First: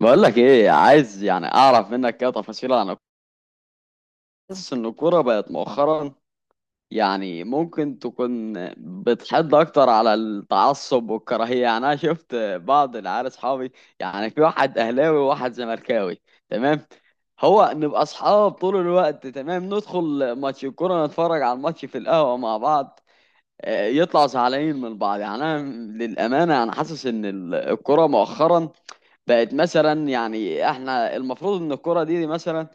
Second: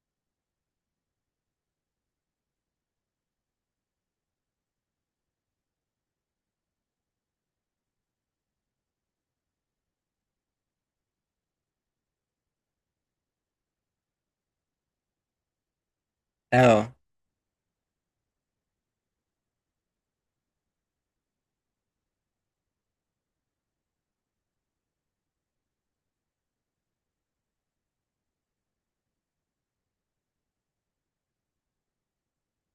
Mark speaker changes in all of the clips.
Speaker 1: بقول لك ايه، عايز يعني اعرف منك كده تفاصيل عن. حاسس ان الكوره بقت مؤخرا يعني ممكن تكون بتحد اكتر على التعصب والكراهيه. يعني انا شفت بعض العيال اصحابي، يعني في واحد اهلاوي وواحد زملكاوي، تمام.
Speaker 2: اه،
Speaker 1: هو نبقى اصحاب طول الوقت، تمام، ندخل ماتش الكوره، نتفرج على الماتش في القهوه مع بعض. يطلعوا زعلانين من بعض، يعني انا للامانه انا حاسس ان الكوره مؤخرا بقت مثلا. يعني احنا المفروض ان الكرة دي مثلا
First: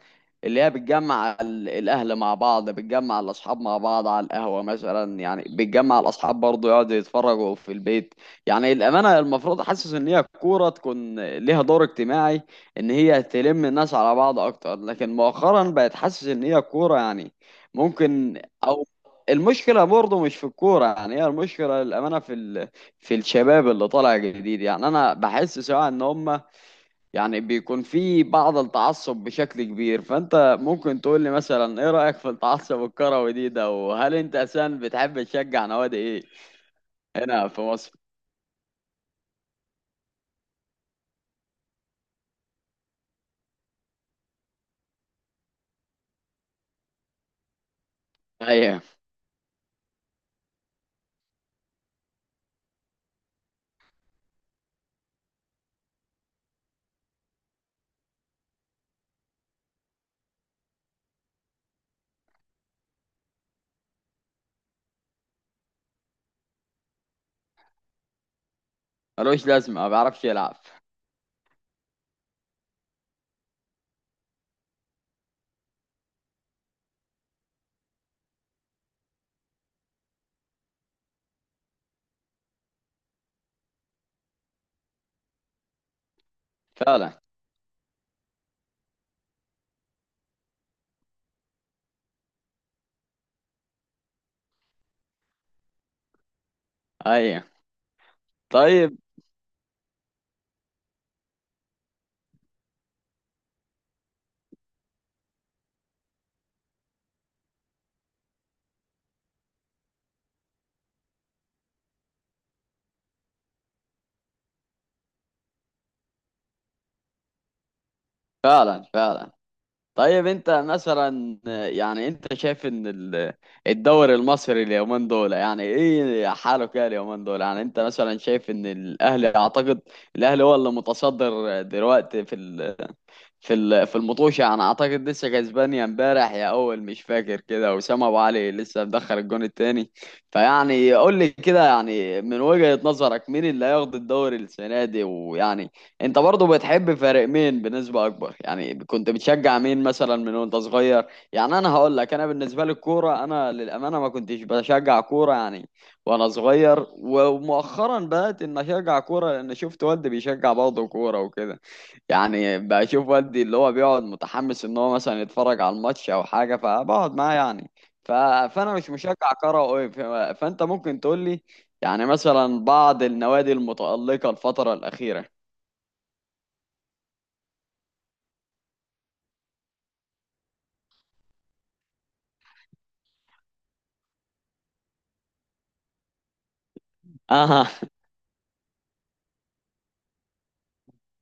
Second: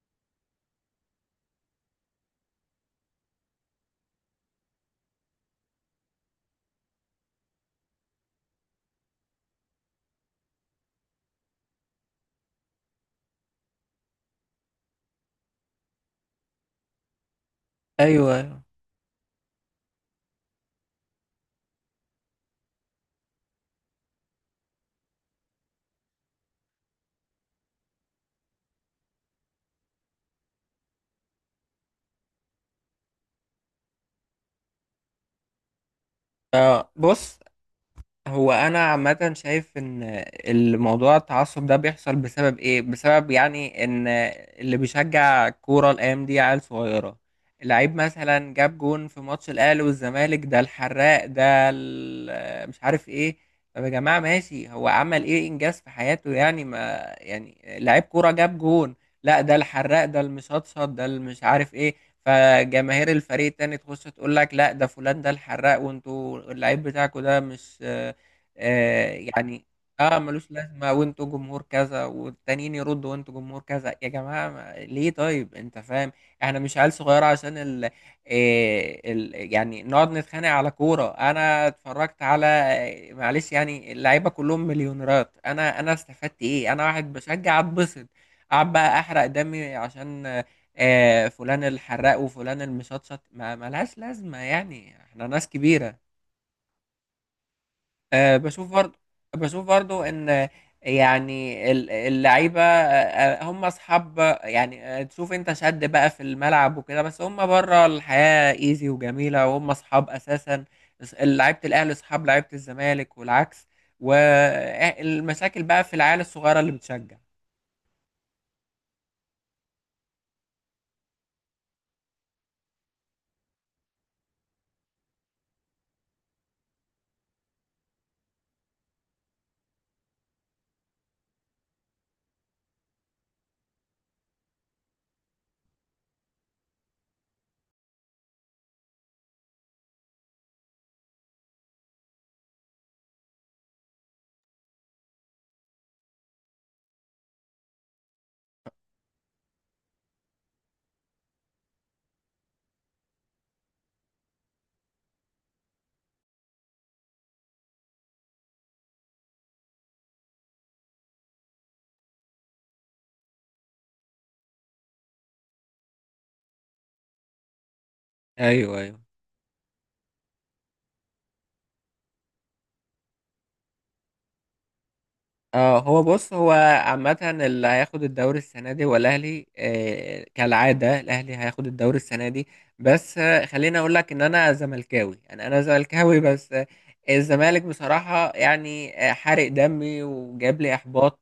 Speaker 1: اللي هي بتجمع الاهل مع بعض، بتجمع الاصحاب مع بعض على القهوة مثلا، يعني بتجمع الاصحاب برضه يقعدوا يتفرجوا في البيت. يعني الامانة المفروض حاسس ان هي الكورة تكون ليها دور اجتماعي، ان هي تلم الناس على بعض اكتر. لكن مؤخرا بقت حاسس ان هي الكورة يعني
Speaker 2: ايوه،
Speaker 1: ممكن
Speaker 2: ايوه،
Speaker 1: او المشكلة برضه مش في الكورة. يعني هي المشكلة للأمانة في الشباب اللي طالع جديد. يعني أنا بحس سواء إن هم يعني بيكون في بعض التعصب بشكل كبير. فانت ممكن تقول لي مثلا ايه رأيك في التعصب الكروي دي ده، وهل انت اساسا بتحب تشجع نوادي ايه
Speaker 2: اه، بص
Speaker 1: هنا في مصر؟
Speaker 2: هو انا عامه شايف ان الموضوع التعصب ده بيحصل بسبب ايه، بسبب يعني ان اللي بيشجع كوره الايام دي عيال صغيره. اللعيب مثلا جاب
Speaker 1: ايوه.
Speaker 2: جون في ماتش الاهلي والزمالك، ده الحراق، ده مش عارف ايه. طب يا جماعه ماشي، هو عمل ايه انجاز في حياته؟ يعني ما يعني لعيب كوره جاب جون، لا ده الحراق، ده المشطشط، ده المش عارف ايه. فجماهير الفريق التاني تخش تقول لك لا ده فلان، ده الحراق، وانتوا اللعيب بتاعكوا ده مش
Speaker 1: ملوش
Speaker 2: يعني.
Speaker 1: لازمة ما
Speaker 2: اه،
Speaker 1: بيعرفش
Speaker 2: ملوش
Speaker 1: يلعب.
Speaker 2: لازمة، وانتوا جمهور كذا، والتانيين يردوا وانتوا جمهور كذا، يا جماعة ليه؟ طيب انت فاهم، احنا مش عيال صغيرة عشان يعني نقعد نتخانق على كورة. انا اتفرجت على معلش، يعني اللعيبة كلهم مليونيرات، انا استفدت ايه؟ انا واحد
Speaker 1: فعلا.
Speaker 2: بشجع اتبسط، قاعد بقى احرق دمي عشان فلان الحراق وفلان المشطشط، ما ملهاش لازمة، يعني احنا ناس كبيرة.
Speaker 1: ايوه.
Speaker 2: أه، بشوف برضو
Speaker 1: طيب.
Speaker 2: بشوف برضو ان يعني اللعيبه أه، آه، هم اصحاب. يعني تشوف انت شد بقى في الملعب وكده، بس هم بره الحياه ايزي وجميله، وهم اصحاب اساسا. لعيبه الاهلي اصحاب لعيبه الزمالك والعكس، والمشاكل بقى في العيال الصغيره اللي بتشجع.
Speaker 1: فعلا فعلا. طيب انت مثلا يعني انت شايف ان الدوري المصري اليومين دول يعني ايه حاله كده؟ اليومين دول يعني انت مثلا شايف ان الاهلي، اعتقد الاهلي هو اللي متصدر دلوقتي في في المطوشة. أنا أعتقد لسه كسبان يا امبارح يا أول مش فاكر كده. وسام أبو علي لسه مدخل الجون التاني. فيعني قول لي كده، يعني من وجهة نظرك مين اللي هياخد الدوري السنة دي، ويعني أنت برضه بتحب فريق مين بنسبة أكبر؟ يعني كنت بتشجع مين مثلا من وأنت صغير؟ يعني أنا هقول لك، أنا بالنسبة لي الكورة، أنا للأمانة ما كنتش بشجع كورة يعني وأنا صغير. ومؤخرا بدأت إن أشجع كورة لأن شفت والدي بيشجع برضه كورة وكده. يعني بشوف والدي اللي هو بيقعد متحمس ان هو مثلا يتفرج على الماتش او حاجه فبقعد معاه يعني. ف... فانا
Speaker 2: ايوه،
Speaker 1: مش
Speaker 2: ايوه،
Speaker 1: مشجع كروي أوي. فانت ممكن تقول لي يعني مثلا بعض النوادي المتالقه الفتره الاخيره.
Speaker 2: اه، هو بص هو عامة اللي هياخد الدوري السنة دي هو الأهلي، كالعادة الأهلي هياخد الدوري السنة دي. بس خليني أقول لك إن أنا زملكاوي، يعني أنا زملكاوي. بس الزمالك
Speaker 1: اه.
Speaker 2: بصراحة يعني حارق دمي وجاب لي إحباط.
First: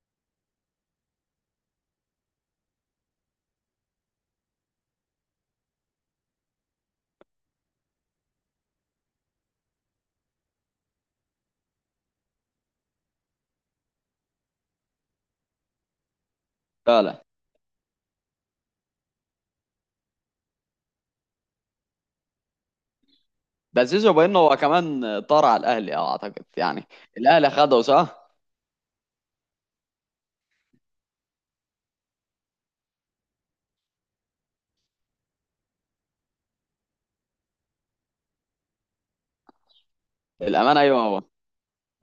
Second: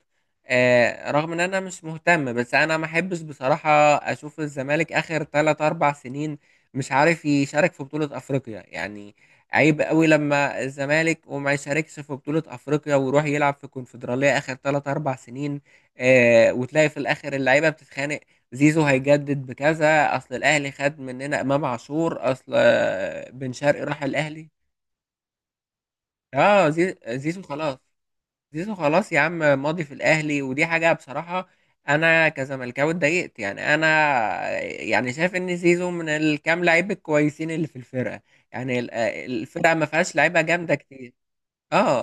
Speaker 2: رغم إن أنا مش مهتم، بس أنا ما أحبش بصراحة أشوف الزمالك آخر 3 أربع سنين مش عارف يشارك في بطولة أفريقيا. يعني عيب قوي لما الزمالك وما يشاركش في بطولة أفريقيا ويروح يلعب في الكونفدرالية آخر 3 أربع سنين. وتلاقي في
Speaker 1: فعلا.
Speaker 2: الآخر اللعيبة بتتخانق. زيزو هيجدد بكذا، أصل الأهلي خد مننا إمام عاشور، أصل بن شرقي
Speaker 1: ده
Speaker 2: راح
Speaker 1: زيزو بانه
Speaker 2: الأهلي.
Speaker 1: هو كمان طار على الاهلي أو اعتقد يعني.
Speaker 2: زيزو
Speaker 1: الاهلي
Speaker 2: خلاص،
Speaker 1: خده، صح؟
Speaker 2: زيزو خلاص يا عم، ماضي في الأهلي، ودي حاجة بصراحة أنا كزملكاوي اتضايقت، يعني أنا يعني شايف إن زيزو من الكام لعيب الكويسين اللي في الفرقة. يعني الفرقة ما فيهاش لعيبة جامدة
Speaker 1: الامانه ايوه
Speaker 2: كتير.
Speaker 1: هو.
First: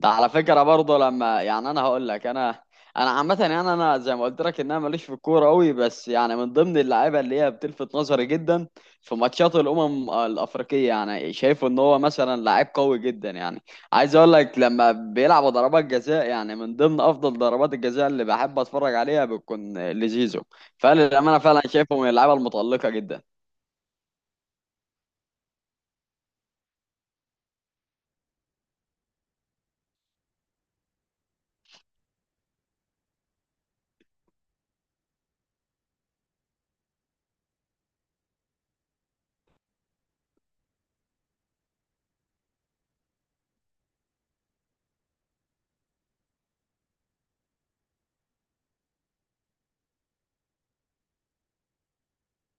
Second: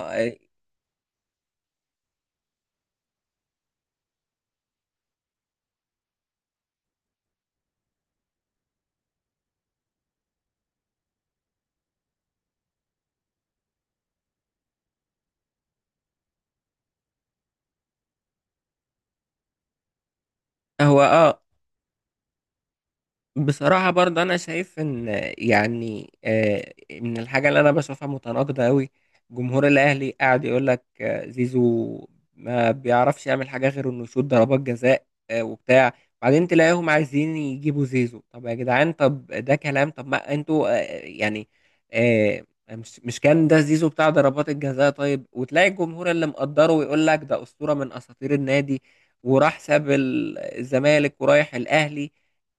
Speaker 1: ده على فكرة برضه لما يعني انا هقول لك، انا عامة يعني انا زي ما قلت لك ان انا ماليش في الكورة قوي، بس يعني من ضمن اللعيبة اللي هي بتلفت نظري جدا في ماتشات الامم الافريقية. يعني شايفه ان هو مثلا لعيب قوي جدا. يعني عايز اقول لك، لما بيلعب ضربات جزاء، يعني من ضمن افضل ضربات الجزاء اللي بحب اتفرج عليها بتكون لزيزو.
Speaker 2: هو
Speaker 1: فللأمانة فعلا شايفه من اللعيبة المتألقة جدا.
Speaker 2: بصراحة برضه أنا شايف إن يعني من الحاجة اللي أنا بشوفها متناقضة أوي، جمهور الأهلي قاعد يقول لك زيزو ما بيعرفش يعمل حاجة غير إنه يشوط ضربات جزاء وبتاع. بعدين تلاقيهم عايزين يجيبوا زيزو. طب يا جدعان، طب ده كلام؟ طب ما أنتوا آه، مش كان ده زيزو بتاع ضربات الجزاء؟ طيب وتلاقي الجمهور اللي مقدره ويقول لك ده أسطورة من أساطير النادي، وراح ساب الزمالك ورايح الأهلي.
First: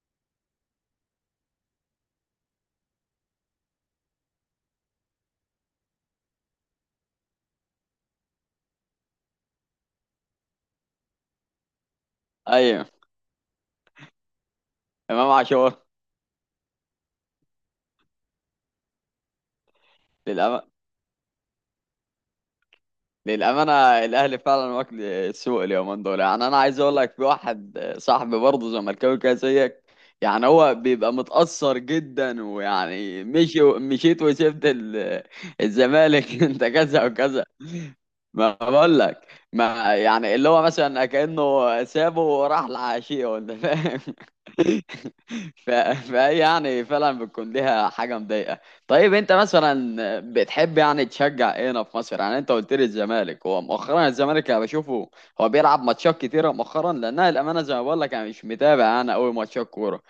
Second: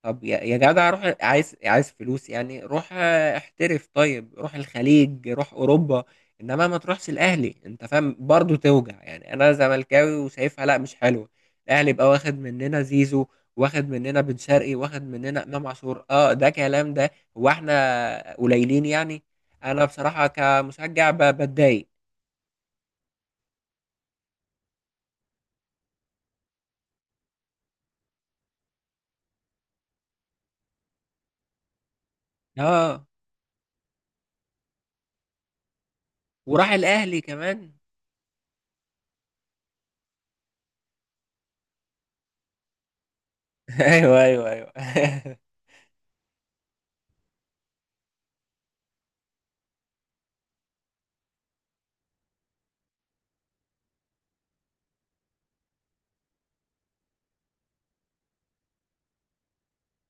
Speaker 2: طب يا جدع، روح، عايز فلوس يعني، روح احترف، طيب روح الخليج، روح اوروبا. انما ما تروحش الاهلي، انت فاهم برضو توجع، يعني انا زملكاوي وشايفها لا مش حلوه. الاهلي بقى واخد مننا
Speaker 1: ايوه،
Speaker 2: زيزو، واخد مننا بن شرقي، واخد
Speaker 1: امام
Speaker 2: مننا امام
Speaker 1: عاشور.
Speaker 2: عاشور. اه، ده كلام ده؟ هو احنا قليلين يعني؟ انا بصراحه
Speaker 1: للأمانة
Speaker 2: كمشجع بتضايق.
Speaker 1: للأمانة الأهلي فعلا واكل السوق اليومين دول. يعني أنا عايز أقول لك، في واحد صاحبي برضه زملكاوي كده زيك، يعني هو بيبقى متأثر جدا،
Speaker 2: اه،
Speaker 1: ويعني مشي مشيت وسبت الزمالك أنت
Speaker 2: وراح
Speaker 1: كذا
Speaker 2: الاهلي
Speaker 1: وكذا.
Speaker 2: كمان.
Speaker 1: ما بقول لك، ما يعني اللي هو مثلا كأنه سابه وراح لعشية، ولا فاهم؟
Speaker 2: ايوه، ايوه، ايوه.
Speaker 1: ف... فهي يعني فعلا بتكون ليها حاجة مضايقة. طيب انت مثلا بتحب يعني تشجع ايه هنا في مصر؟ يعني انت قلت لي الزمالك. هو مؤخرا الزمالك انا بشوفه هو بيلعب ماتشات كتيرة مؤخرا، لانها الامانة زي ما بقول لك انا مش متابع انا قوي ماتشات كورة.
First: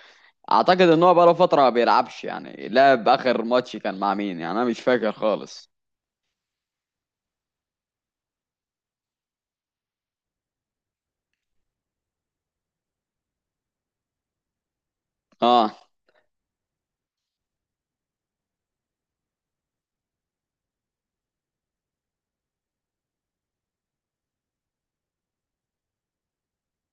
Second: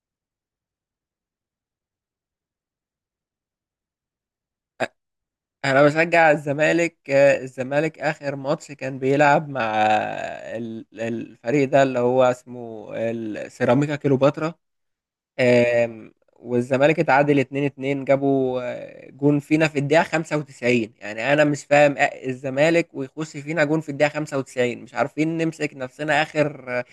Speaker 1: اعتقد ان هو بقاله فترة ما بيلعبش. يعني لعب اخر ماتش كان مع مين؟ يعني انا مش فاكر خالص.
Speaker 2: انا بشجع الزمالك. الزمالك اخر ماتش كان بيلعب مع الفريق ده اللي هو اسمه السيراميكا كليوباترا.
Speaker 1: اه،
Speaker 2: والزمالك اتعادل 2-2، جابوا جون فينا في الدقيقة 95. يعني انا مش فاهم الزمالك ويخش فينا جون في الدقيقة 95، مش عارفين نمسك نفسنا اخر آه،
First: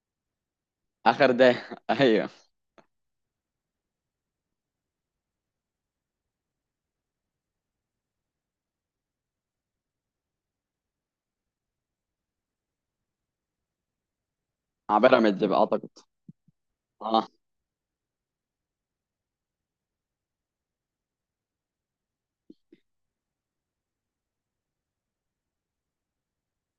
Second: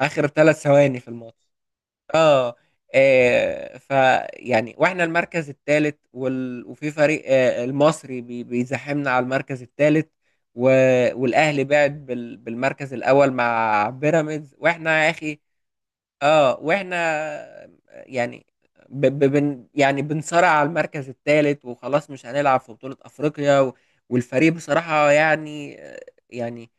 Speaker 2: اخر ثلاث ثواني في
Speaker 1: اخر
Speaker 2: الماتش.
Speaker 1: ده ايوه.
Speaker 2: اه، آه، ف يعني واحنا المركز الثالث، وفي فريق المصري بيزاحمنا على المركز الثالث، و... والاهلي بعد بالمركز الاول مع بيراميدز،
Speaker 1: مع
Speaker 2: واحنا يا اخي.
Speaker 1: بيراميدز بقى اعتقد.
Speaker 2: اه، واحنا
Speaker 1: اه.
Speaker 2: يعني يعني بنصارع على المركز الثالث وخلاص، مش هنلعب في بطولة افريقيا، والفريق بصراحة يعني يعني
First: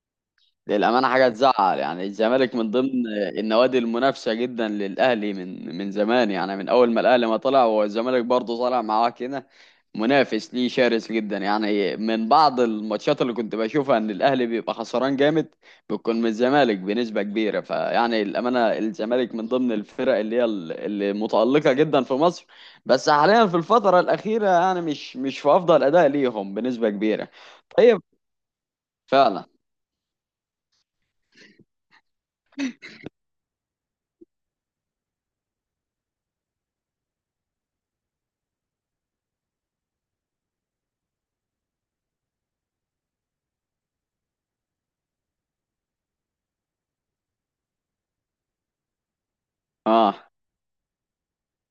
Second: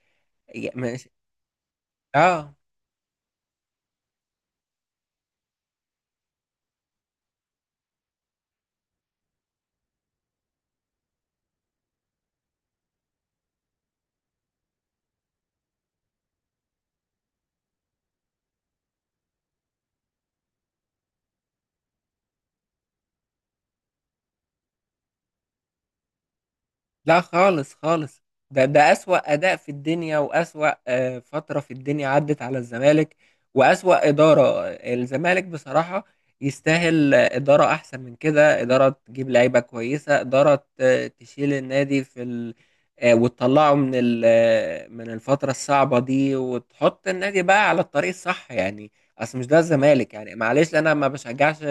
Speaker 2: مش...
Speaker 1: للأمانة، حاجة تزعل يعني.
Speaker 2: اه،
Speaker 1: الزمالك من ضمن النوادي المنافسة جدا للأهلي من زمان. يعني من أول ما الأهلي ما طلع والزمالك برضه طلع معاه كده منافس ليه شرس جدا. يعني من بعض الماتشات اللي كنت بشوفها إن الأهلي بيبقى خسران جامد بتكون من الزمالك بنسبة كبيرة. فيعني الأمانة الزمالك من ضمن الفرق اللي هي اللي متألقة جدا في مصر. بس حاليا في الفترة الأخيرة يعني مش في أفضل أداء ليهم بنسبة
Speaker 2: لا،
Speaker 1: كبيرة.
Speaker 2: خالص
Speaker 1: طيب.
Speaker 2: خالص. ده أسوأ
Speaker 1: فعلا.
Speaker 2: أداء في الدنيا، وأسوأ فترة في الدنيا عدت على الزمالك، وأسوأ إدارة الزمالك بصراحة. يستاهل إدارة أحسن من كده، إدارة تجيب لعيبة كويسة، إدارة تشيل النادي في ال... آه، وتطلعه من ال... آه، من الفترة الصعبة دي، وتحط النادي بقى على الطريق الصح يعني. أصل مش ده الزمالك،
Speaker 1: اه،
Speaker 2: يعني معلش أنا ما بشجعش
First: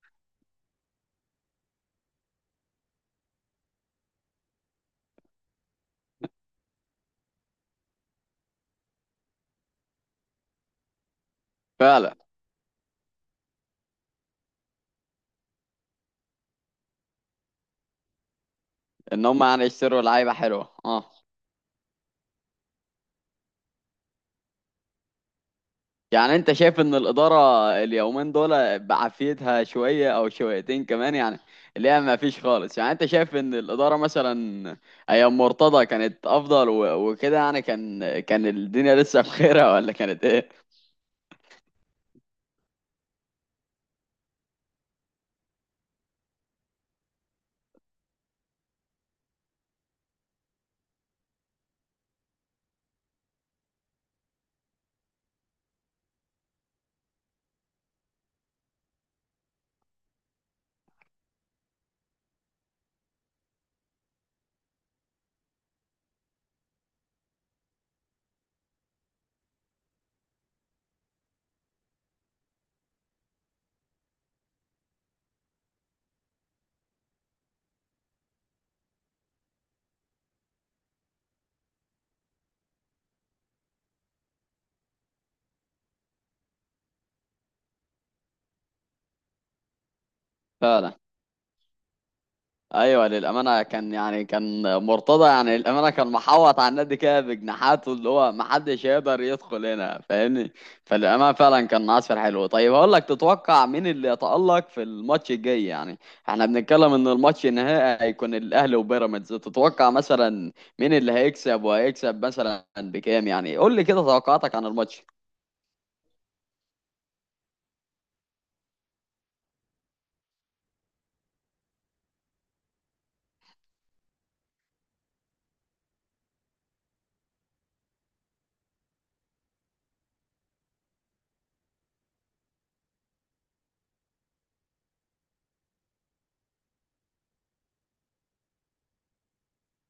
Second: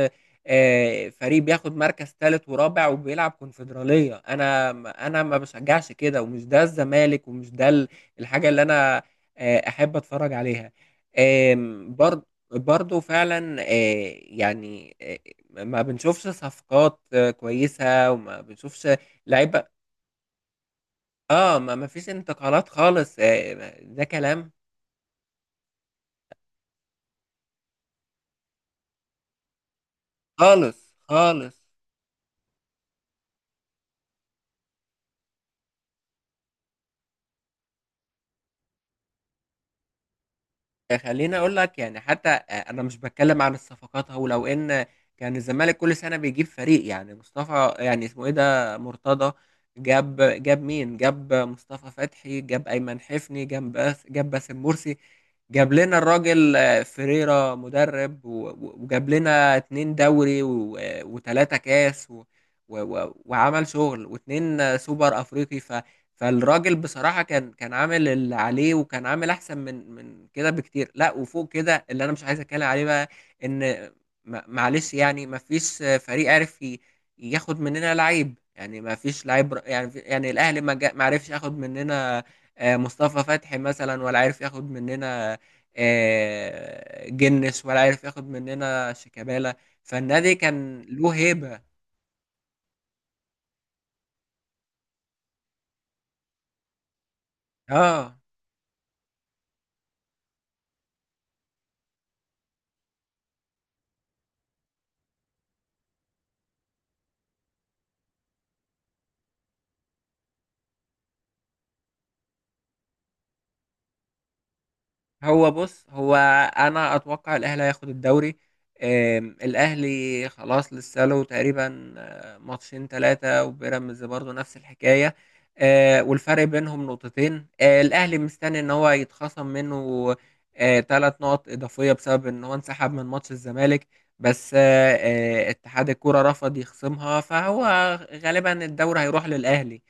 Speaker 2: فريق بياخد مركز ثالث ورابع وبيلعب كونفدرالية. انا ما بشجعش كده، ومش ده الزمالك، ومش ده الحاجة اللي انا احب اتفرج عليها.
Speaker 1: فعلا.
Speaker 2: برضه فعلا يعني ما بنشوفش صفقات كويسة، وما بنشوفش
Speaker 1: ان هم يعني
Speaker 2: لعيبة.
Speaker 1: يشتروا لعيبه حلوه، اه.
Speaker 2: اه، ما فيش انتقالات خالص. ده كلام؟
Speaker 1: يعني انت شايف ان الاداره اليومين دول بعافيتها شويه او
Speaker 2: خالص
Speaker 1: شويتين كمان يعني،
Speaker 2: خالص.
Speaker 1: اللي هي ما فيش خالص؟ يعني انت شايف ان الاداره مثلا ايام مرتضى كانت افضل وكده؟ يعني كان الدنيا لسه بخيرها، ولا كانت ايه؟
Speaker 2: خليني اقول لك يعني حتى انا مش بتكلم عن الصفقات. هو لو ان كان الزمالك كل سنه بيجيب فريق، يعني مصطفى، يعني اسمه ايه، ده مرتضى. جاب مين؟ جاب مصطفى فتحي، جاب ايمن حفني، جاب باسم مرسي، جاب لنا الراجل فريرة مدرب، وجاب لنا اتنين دوري، وتلاتة كاس، و- وعمل شغل، واتنين سوبر افريقي. فالراجل بصراحة كان عامل اللي عليه، وكان عامل أحسن من كده بكتير. لا، وفوق كده اللي أنا مش عايز أتكلم عليه بقى، إن معلش، يعني ما فيش فريق عارف ياخد مننا لعيب. يعني ما فيش لعيب، يعني يعني الأهلي ما عرفش ياخد مننا مصطفى فتحي مثلا، ولا عارف ياخد مننا جنس، ولا عارف ياخد مننا شيكابالا. فالنادي كان
Speaker 1: فعلا.
Speaker 2: له هيبة.
Speaker 1: ايوه للامانه كان يعني كان مرتضى، يعني للامانه كان محوط على النادي كده بجناحاته اللي
Speaker 2: اه،
Speaker 1: هو ما حدش يقدر يدخل هنا، فاهمني؟ فالامانه فعلا كان عصفر حلو. طيب هقول لك، تتوقع مين اللي يتالق في الماتش الجاي يعني؟ احنا بنتكلم ان الماتش النهائي هيكون الاهلي وبيراميدز. تتوقع مثلا مين اللي هيكسب، وهيكسب مثلا بكام؟ يعني قول لي كده توقعاتك عن الماتش.
Speaker 2: هو بص هو انا اتوقع الاهلي هياخد الدوري. الاهلي خلاص لسه له تقريبا ماتشين ثلاثه، وبيراميدز برضه نفس الحكايه. والفرق بينهم نقطتين. الاهلي مستني ان هو يتخصم منه ثلاث نقط اضافيه بسبب ان هو انسحب من ماتش الزمالك، بس اتحاد الكوره رفض يخصمها، فهو غالبا الدوري هيروح للأهلي.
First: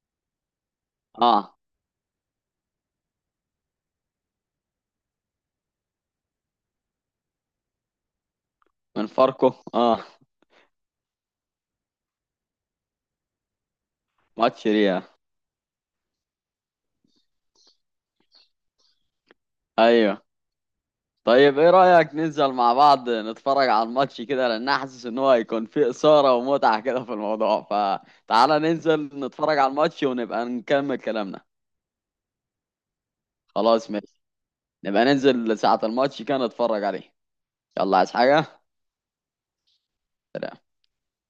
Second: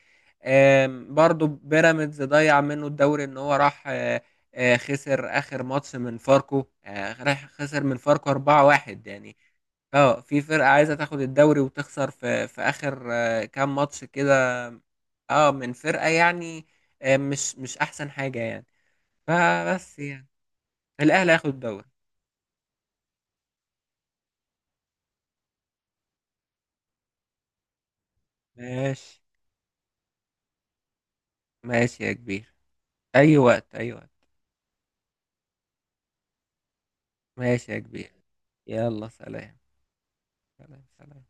Speaker 2: برضو
Speaker 1: اه،
Speaker 2: بيراميدز ضيع منه الدوري، ان هو راح خسر اخر ماتش من فاركو. راح خسر من فاركو 4-1.
Speaker 1: من
Speaker 2: يعني
Speaker 1: فاركو. اه،
Speaker 2: اه، في فرقة عايزة تاخد الدوري وتخسر في اخر كام ماتش كده،
Speaker 1: ماتش ريال.
Speaker 2: اه، من فرقة يعني مش احسن حاجة يعني، فبس
Speaker 1: ايوه.
Speaker 2: يعني الاهلي هياخد
Speaker 1: طيب، ايه
Speaker 2: الدوري.
Speaker 1: رأيك ننزل مع بعض نتفرج على الماتش كده؟ لان انا حاسس ان هو هيكون فيه إثارة ومتعة كده في الموضوع. فتعالى ننزل
Speaker 2: ماشي،
Speaker 1: نتفرج على الماتش، ونبقى نكمل كلامنا.
Speaker 2: ماشي يا كبير، اي وقت،
Speaker 1: خلاص
Speaker 2: اي وقت.
Speaker 1: ماشي. نبقى ننزل ساعة الماتش كده نتفرج عليه.
Speaker 2: ماشي يا
Speaker 1: يلا، عايز
Speaker 2: كبير.
Speaker 1: حاجة؟
Speaker 2: يلا، سلام.
Speaker 1: سلام.
Speaker 2: سلام، سلام.